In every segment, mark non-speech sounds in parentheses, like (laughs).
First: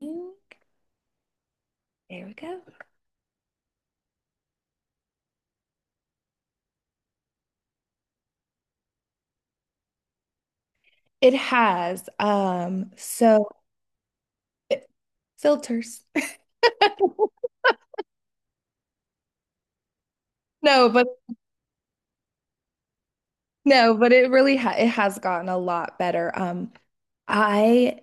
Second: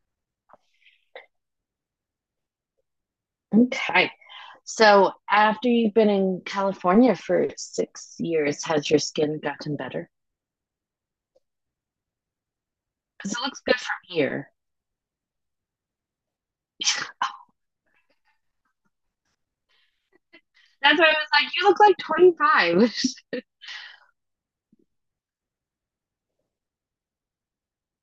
There we go. Okay. So after you've been in California for 6 years, has your skin gotten better? It has Because it so looks good from here. it- Filters. (laughs) (laughs) No, That's but why I was like, you look like 25. no, but it really ha it has gotten a lot better. I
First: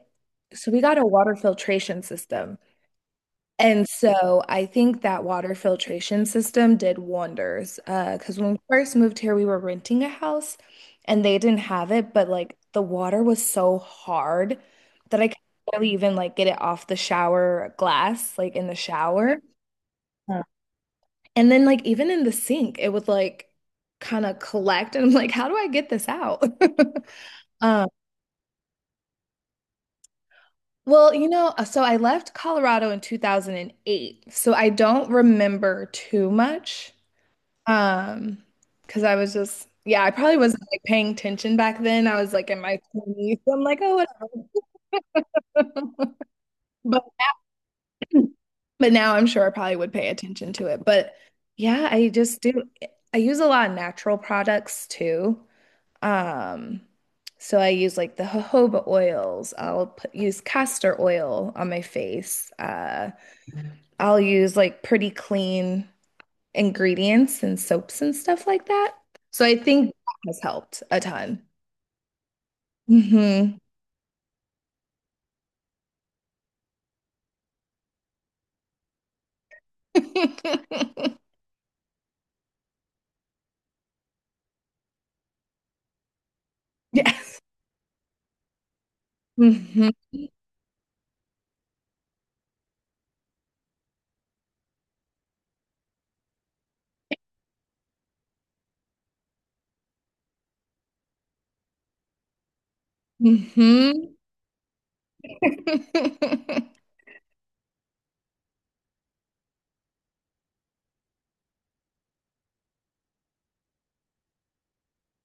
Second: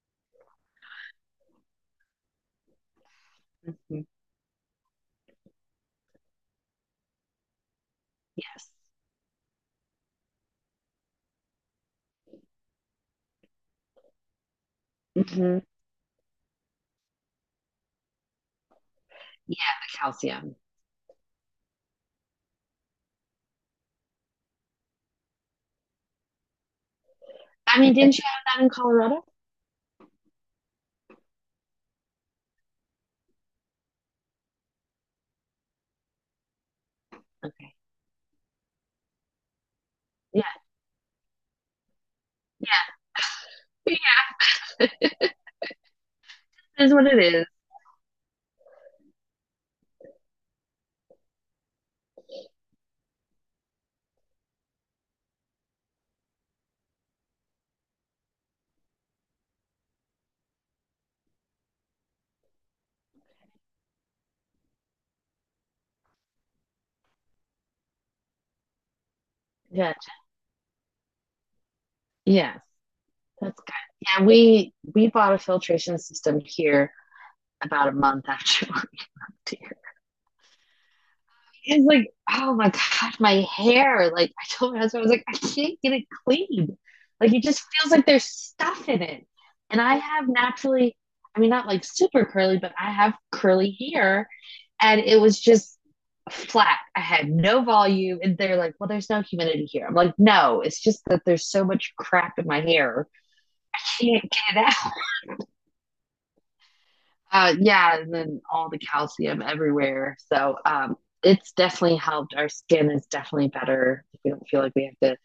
So we got a water filtration system. (laughs) And Mhm. so I think that water filtration system did wonders. Because when we Yes. first moved here, we were renting a house and they didn't have it, but like the water was so hard that I could Mhm. barely even like get it off the shower glass, like in the shower. Yeah, the Yeah. calcium. And then like even in the sink, it would like kind of collect and I'm like, how do I get this out? (laughs) I Um, mean, didn't you have that in Colorado? well, so I left Colorado in 2008. So I don't remember too much. Okay. Um, because I was just, yeah, I probably Yeah, wasn't like paying attention back then. I was like in my yeah, 20s. I'm like, oh, yeah. whatever. (laughs) It is But what it is. but now I'm sure I probably would pay attention to it. But yeah, I just do I use a lot of natural products too. Um, so I use like the jojoba oils. I'll use castor oil on my face. I'll use like pretty clean ingredients and soaps and stuff like that. So I think Yeah, that has helped a ton. yeah. hmm That's good. Yeah, we bought a filtration system here about a month after (laughs) we moved here. (laughs) It's like, oh my gosh, my hair. Like I told my husband, I was like, I can't get it clean. Like Yes. it just feels like there's stuff in it. And hmm I have naturally, I mean, not like super curly, but I have curly hair. And it was just flat. I had no volume. And they're like, well, there's no humidity here. I'm like, no, it's just that there's so much crap in my hair. I hmm can't get it (laughs) yeah, and then all the calcium everywhere. So it's definitely helped. Our skin is definitely better. We don't feel like we have to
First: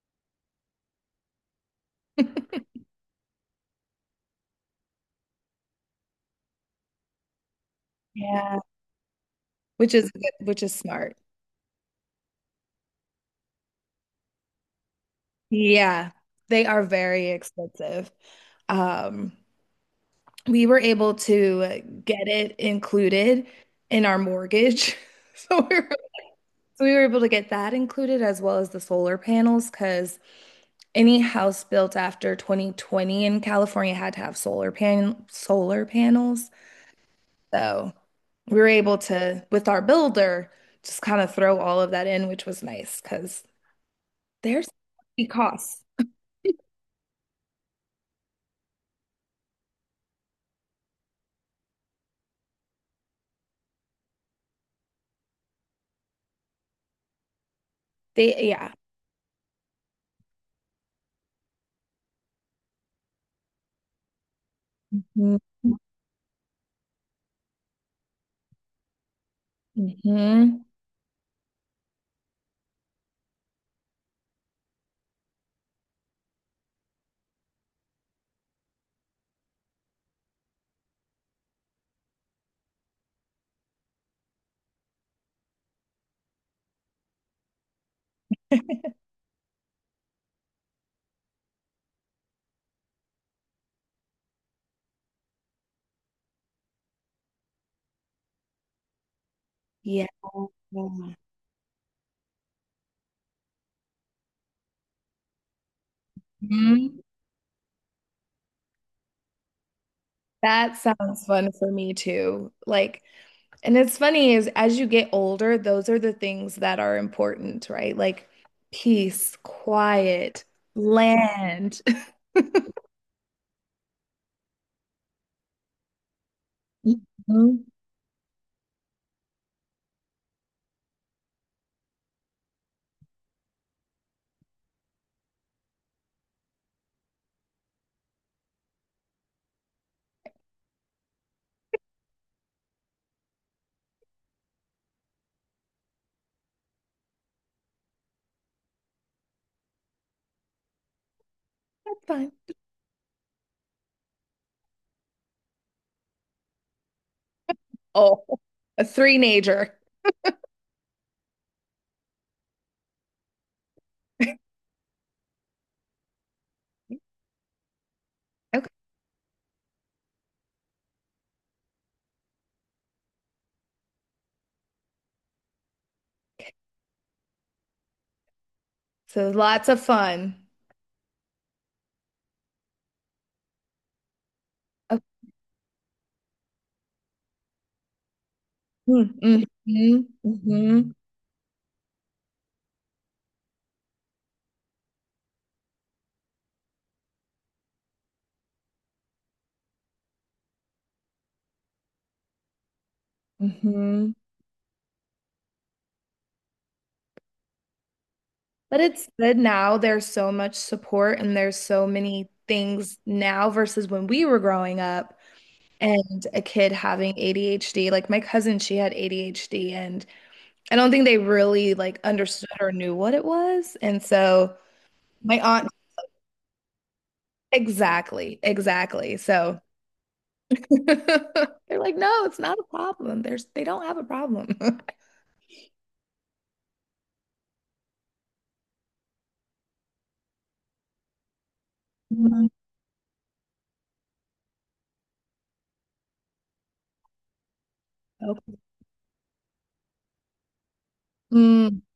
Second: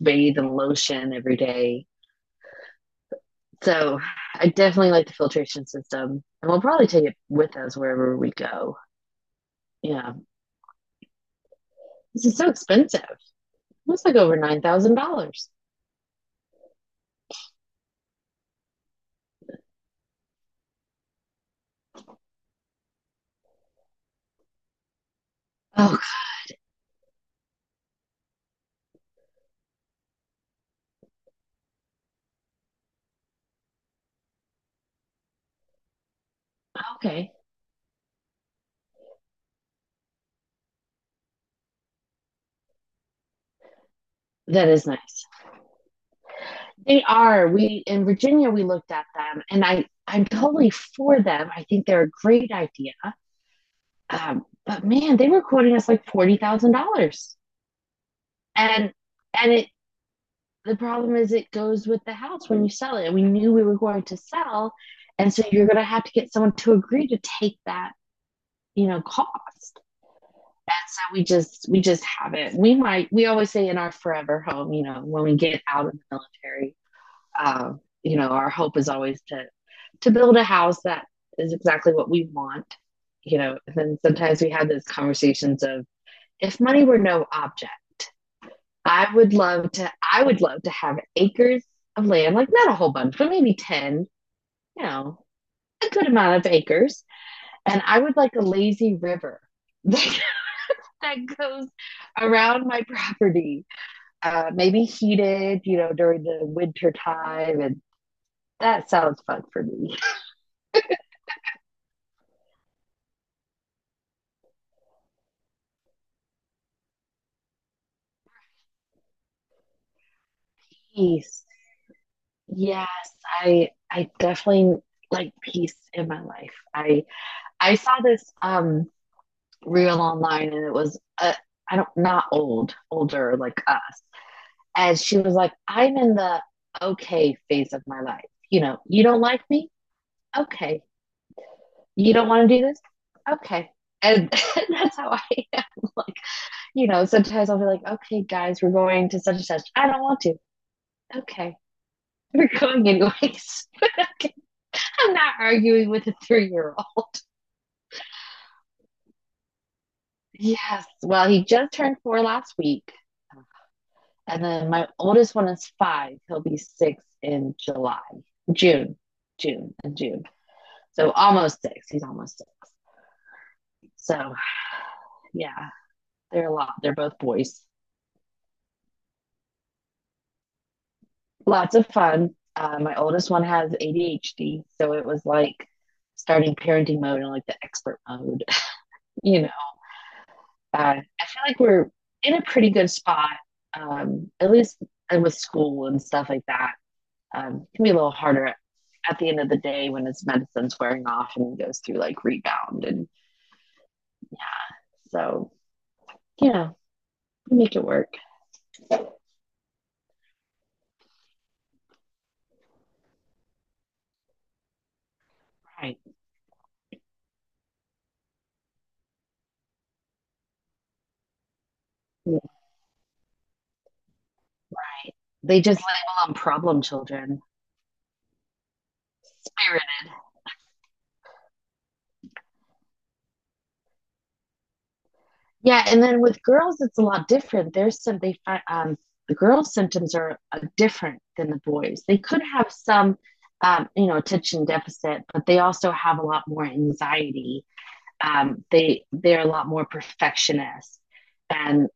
bathe in lotion every day. So I definitely like the filtration system, and we'll probably take it with us wherever we Yeah. go. Which is Yeah, good, which is smart. this is so expensive. It's like over $9,000. Yeah. They are very expensive. Um, We were able to get it included in our mortgage. (laughs) So we were, Oh, so we were able to get that included as well as the solar panels because any house built after 2020 in California had to have solar panels. okay, So we were able to, with our builder, just kind of throw all of that in, which was nice because there's that is nice. hefty costs. They are. We in Virginia we looked at them, and I'm totally for them. I think they're a great idea. But man, they were quoting us like $40,000, They, yeah. and and it the problem is it goes with the house when you sell it. We knew we were going to sell, and Mhm. so you're going to have to get someone to agree to take that cost. Mhm. And so we just haven't. We always say in our forever home, when we get out of the military, our hope is always to build a house that is exactly what we want. And then sometimes we have those conversations of if money were no object, I would love to have acres of land, like not a whole bunch, but maybe 10, you know, a good amount of acres. And I would like a lazy river (laughs) Yeah. that, that goes around my property, maybe heated, during the winter Mhm. time. And that sounds fun for me. That sounds fun for me too. Like, and it's funny is as you get older, those are the things that are important, right? Like peace, quiet, Peace. land. (laughs) Yes, I definitely like peace in my life. I Mhm. I saw this real online and it was I don't not old, older like us. And she was like, I'm in the okay phase of my life. You know, you don't like me? Okay. You don't want to do this? Okay. And (laughs) that's how I am. Like, sometimes I'll be like, okay, guys, we're going to such and such. I don't want to. Okay. (laughs) Fun. We're going anyways. (laughs) I'm not arguing with a 3-year old. Oh, a three-nager. Yes. Well, he just turned 4 last week. Um, And then my oldest one is 5. He'll be 6 in July, Okay. June, June, and June. So almost 6. He's almost 6. So yeah, they're a lot. They're both boys. So lots of fun. Lots of fun. My oldest one has ADHD, so it was like starting parenting mode and like the expert mode. (laughs) you Mm-hmm. know, I feel like we're in a pretty good spot, at least with school and stuff like that. Can be a little harder at the end of the day when his medicine's wearing off and he goes through like rebound. And hmm so, yeah, we make it work. But it's good now. There's so much support and there's so many things now versus when we were growing up Right. and a kid having ADHD. Like my cousin, she had ADHD and I don't think they really like Right. understood or knew what it was. And so my They aunt, just label them problem children. exactly, exactly. So Spirited. (laughs) they're like, no, it's not a problem. There's They don't have a problem. (laughs) Yeah, and then with girls, it's a lot different. There's some they find the girls' symptoms are different than the boys. They could Mm, have some, attention deficit, but they also have a lot more anxiety. okay. They're a lot more perfectionist, Mm, and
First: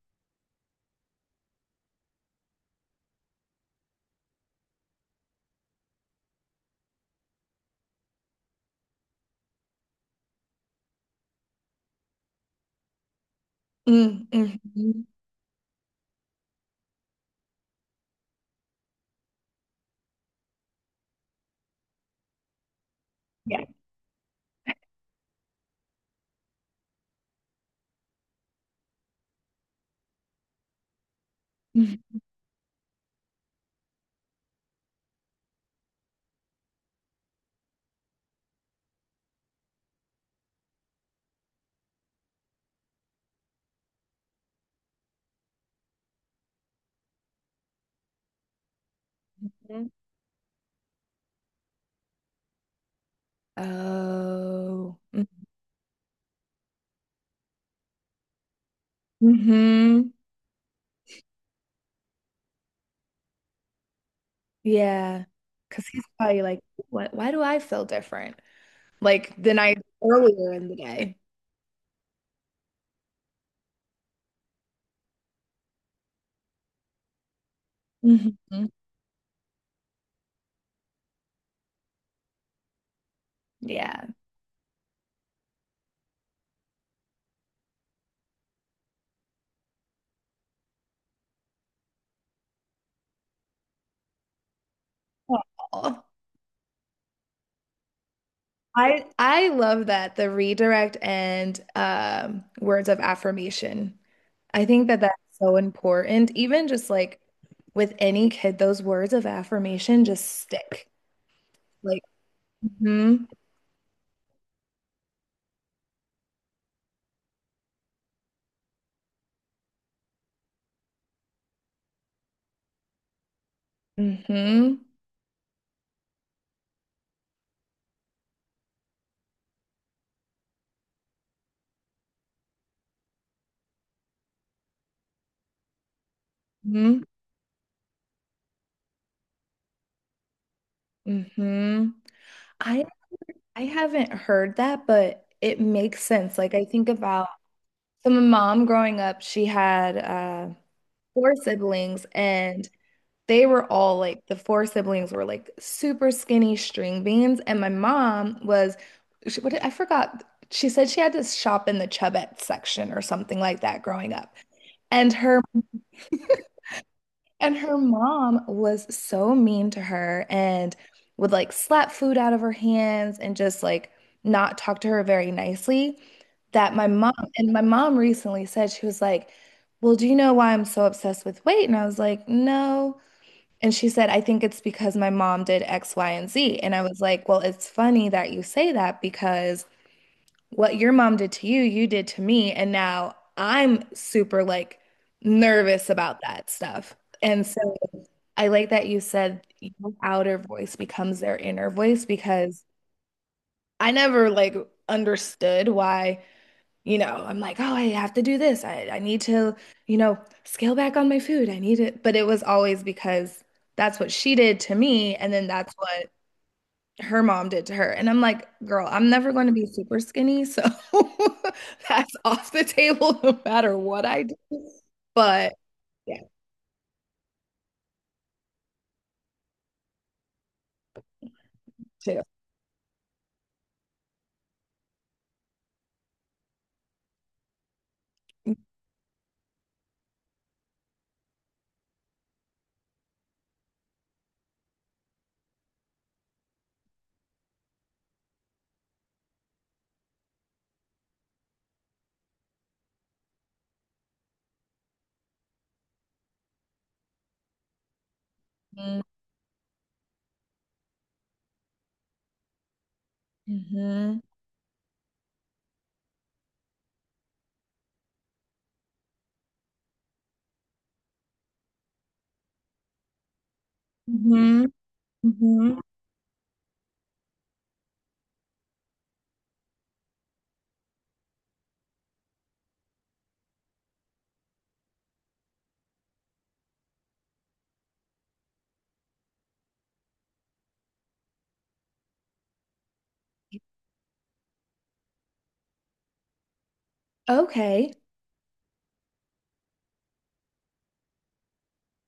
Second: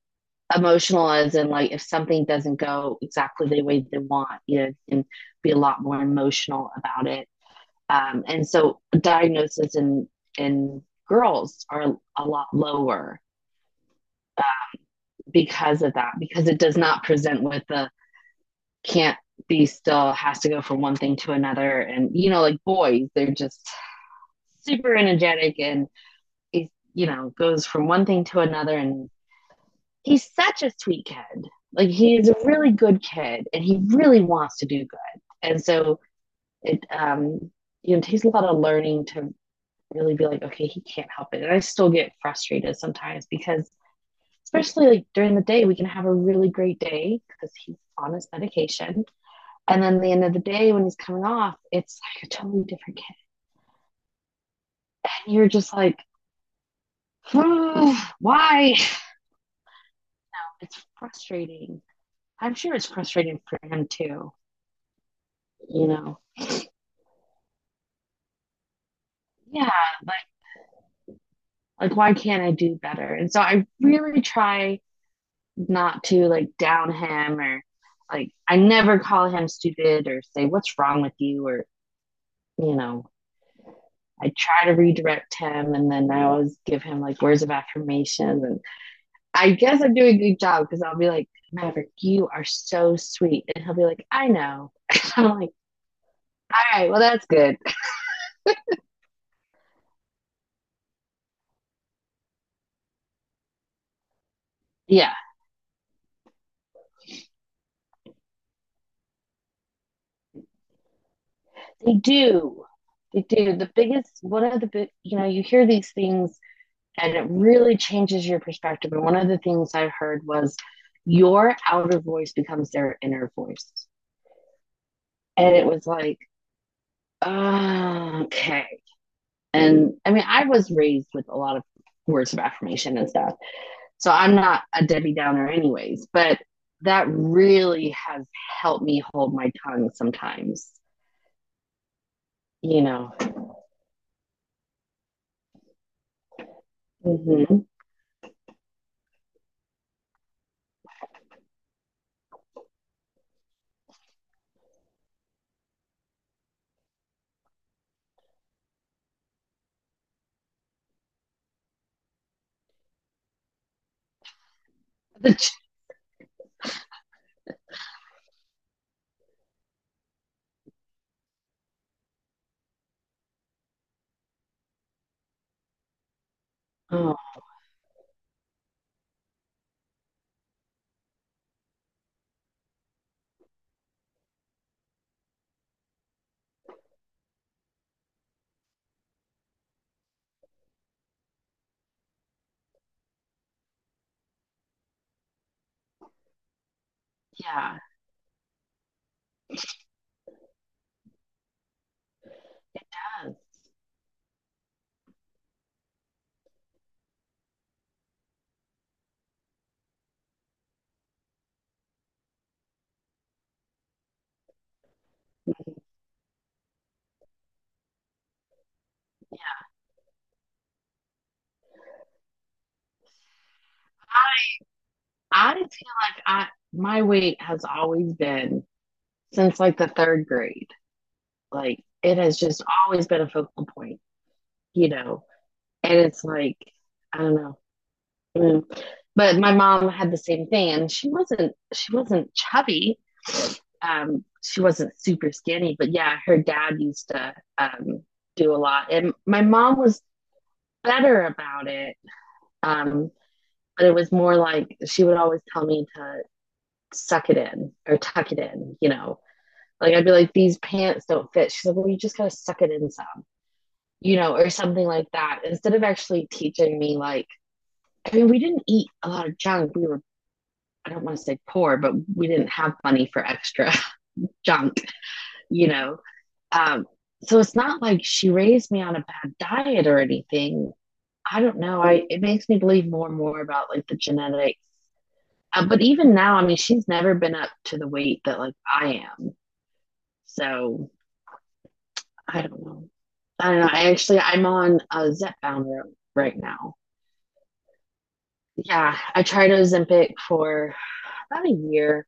emotional as in like if something doesn't go exactly the way they want and be a lot more emotional about it, and so diagnosis in in girls are a lot lower mm, mhm. because of that, because it does not present with the can't be still, has to go from one thing to another, and like boys, they're Yeah. just super energetic, and it goes from one thing to another, and he's such a sweet kid. Like he's a really good kid, and he really wants to do good. And so it, takes a lot of learning to really be like, okay, he can't help it. And I still get frustrated sometimes because, especially like during the day, we can have a really great day because he's on his medication, and Mhm. then at the end of the day when he's coming off, it's like a totally different kid, Oh, and you're just like, oh, why? mm-hmm. It's frustrating. I'm sure it's frustrating for him too, Yeah. Because you he's know probably like, what, why do I feel different? Like than yeah, I like earlier in the day. Why can't I do better? And so I really try not to like down him, or like I hmm never call him stupid or say what's wrong with you or, you know, Yeah. I try to redirect him, and then I always give him like words of affirmation, and I guess I'm doing a good job because I'll be like, Maverick, you are so sweet. And he'll be like, I know. (laughs) I'm like, Aw. all right, well that's good. I love that, the redirect and words of affirmation. I think that Yeah. that's so important. Even just like with any kid, those words of affirmation just stick. They Like, do. They mm-hmm, do. The biggest one of the big, you hear these things, and it really changes your perspective. And one of the things I heard was your outer voice becomes their inner voice. mm-hmm, And it was like, oh, okay. And I mean, I was raised with a lot of words of affirmation and stuff. So I'm not a Debbie Downer, anyways, but mm-hmm, that really has helped me hold my tongue sometimes, mm-hmm. you I know. I haven't heard that, but it makes sense. Like I think about Mm-hmm. so my mom growing up, she had four siblings and they were all like, the four siblings were like super skinny string beans, and my mom was I forgot. She said she had to shop in the Chubette section or something like that growing up. And her and her mom was so mean to her and would like slap food out of her hands and just like not talk to her very nicely that Oh, my mom recently said, she was like, "Well, do you know why I'm so obsessed with weight?" And I was like, "No." And she said, I think it's because my mom did X, Y, and Z. And I was like, well, it's funny that you say that because what your mom did to you, you did to me. And now I'm super like nervous about that stuff. And so yeah. I like that you said your outer voice becomes their inner voice because I never like understood why, you know, I'm like, oh, I have to do this. I need to, you know, scale back on my food. I need it. But it was always because that's what she did to me. And then that's what her mom did to her. And I'm like, girl, I'm never going to be super skinny. So (laughs) that's off the table no matter what I do. I, I But feel yeah, like my weight has always been since like the third grade. Like it too. has just always been a focal point, you know. And it's like I don't know. Mm. But my mom had the same thing, and she wasn't chubby. She wasn't super skinny, but yeah, her dad used to do a lot, and my mom was better about it. Um, but it was more like she would always tell me to suck it in or tuck it in, Mm-hmm. Like I'd be like, these pants don't fit. She's like, well, you just gotta suck it in some, you know, or something like that. Instead of actually teaching me, like, I mean, we didn't eat a lot of junk. We were, I don't want to say poor, but we didn't have money for extra (laughs) hmm junk, you hmm know. Um, so it's not like she raised me on a bad diet or anything. I don't know. I it makes me believe more and more about like the genetics. But even now, I mean, she's never been up to the weight that like I am. So I don't know. I don't know. I actually I'm on a Zepbound road right now. Okay. Yeah, I tried Ozempic for about a year,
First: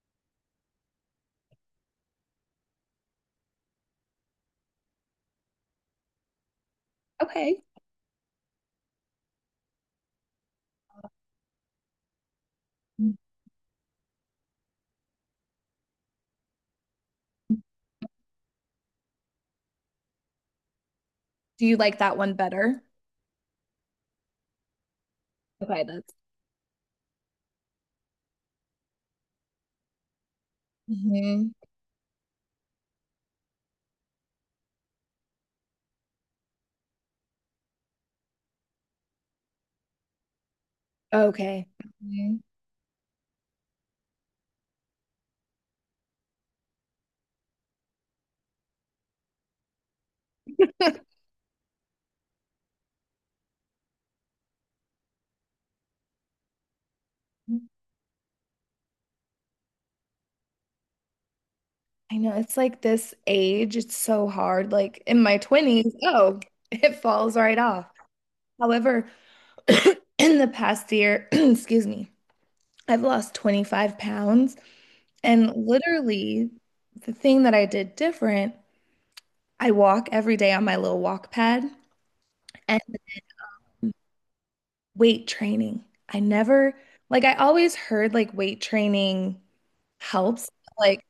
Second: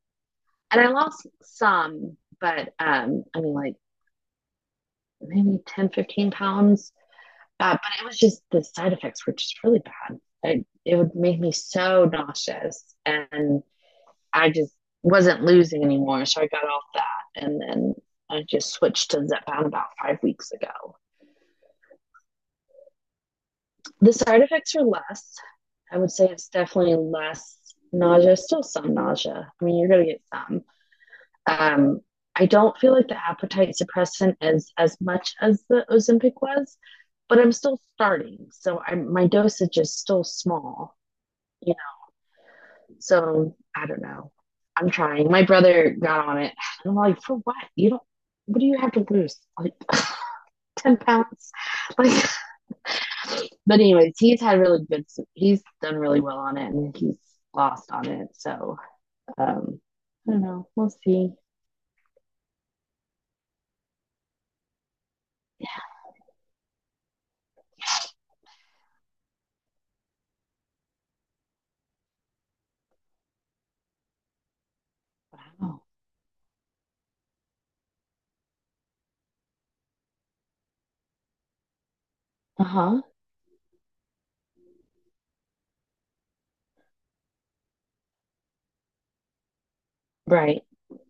and I lost some, but I mean like maybe 10, 15 pounds. Okay. But it was just the side effects were just really bad. It would make me so nauseous, Do and I just wasn't losing anymore. So I got off that, and then I just switched to Zepbound about 5 weeks ago. you like that one better? The side effects are less. Okay, I would that's. say it's definitely less nausea, still some nausea. I mean, you're going to get some. hmm Um, I don't feel like the appetite suppressant is as much as the Ozempic was, but I'm still starting. So my dosage is still small, Okay. you Mhm. So I don't know. I'm trying. My brother got on it. And I'm like, for what? You don't, what do you have to lose? Like (laughs) 10 pounds? Like, but anyways, he's had really good. He's done really well on it, and he's (laughs) lost on it. So um, I don't know. We'll see. I know, it's like this age, it's so hard. Like in my Yeah. 20s, oh, (laughs) it falls right off. However, (clears throat) in the past year, (clears throat) excuse me, I've lost 25 pounds. And Wow. literally, the thing that I did different, I walk every day on my little walk pad Uh and huh. weight training. I never, like, I always heard like weight training helps. Right. Like,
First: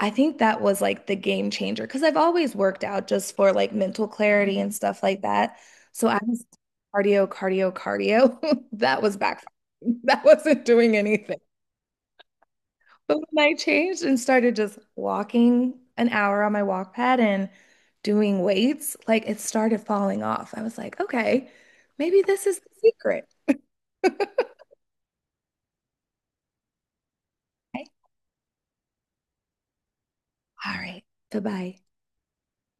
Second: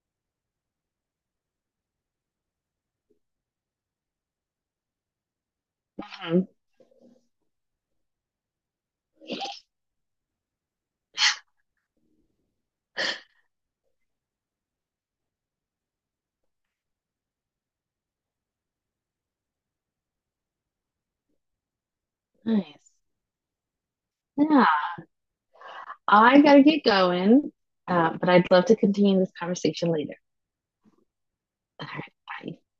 I think that was like the game changer because I've always worked out just for like mental clarity and stuff like that. So I was Mhm. cardio, cardio, cardio. (laughs) That was backfiring. (laughs) That wasn't doing anything. But when I changed and started just walking an hour on my walk pad and doing weights, like it started falling off. I was like, okay, maybe this is the Nice. secret. Yeah. I gotta get going, Okay. But I'd love to continue this conversation later. All right. Goodbye. All right. Bye.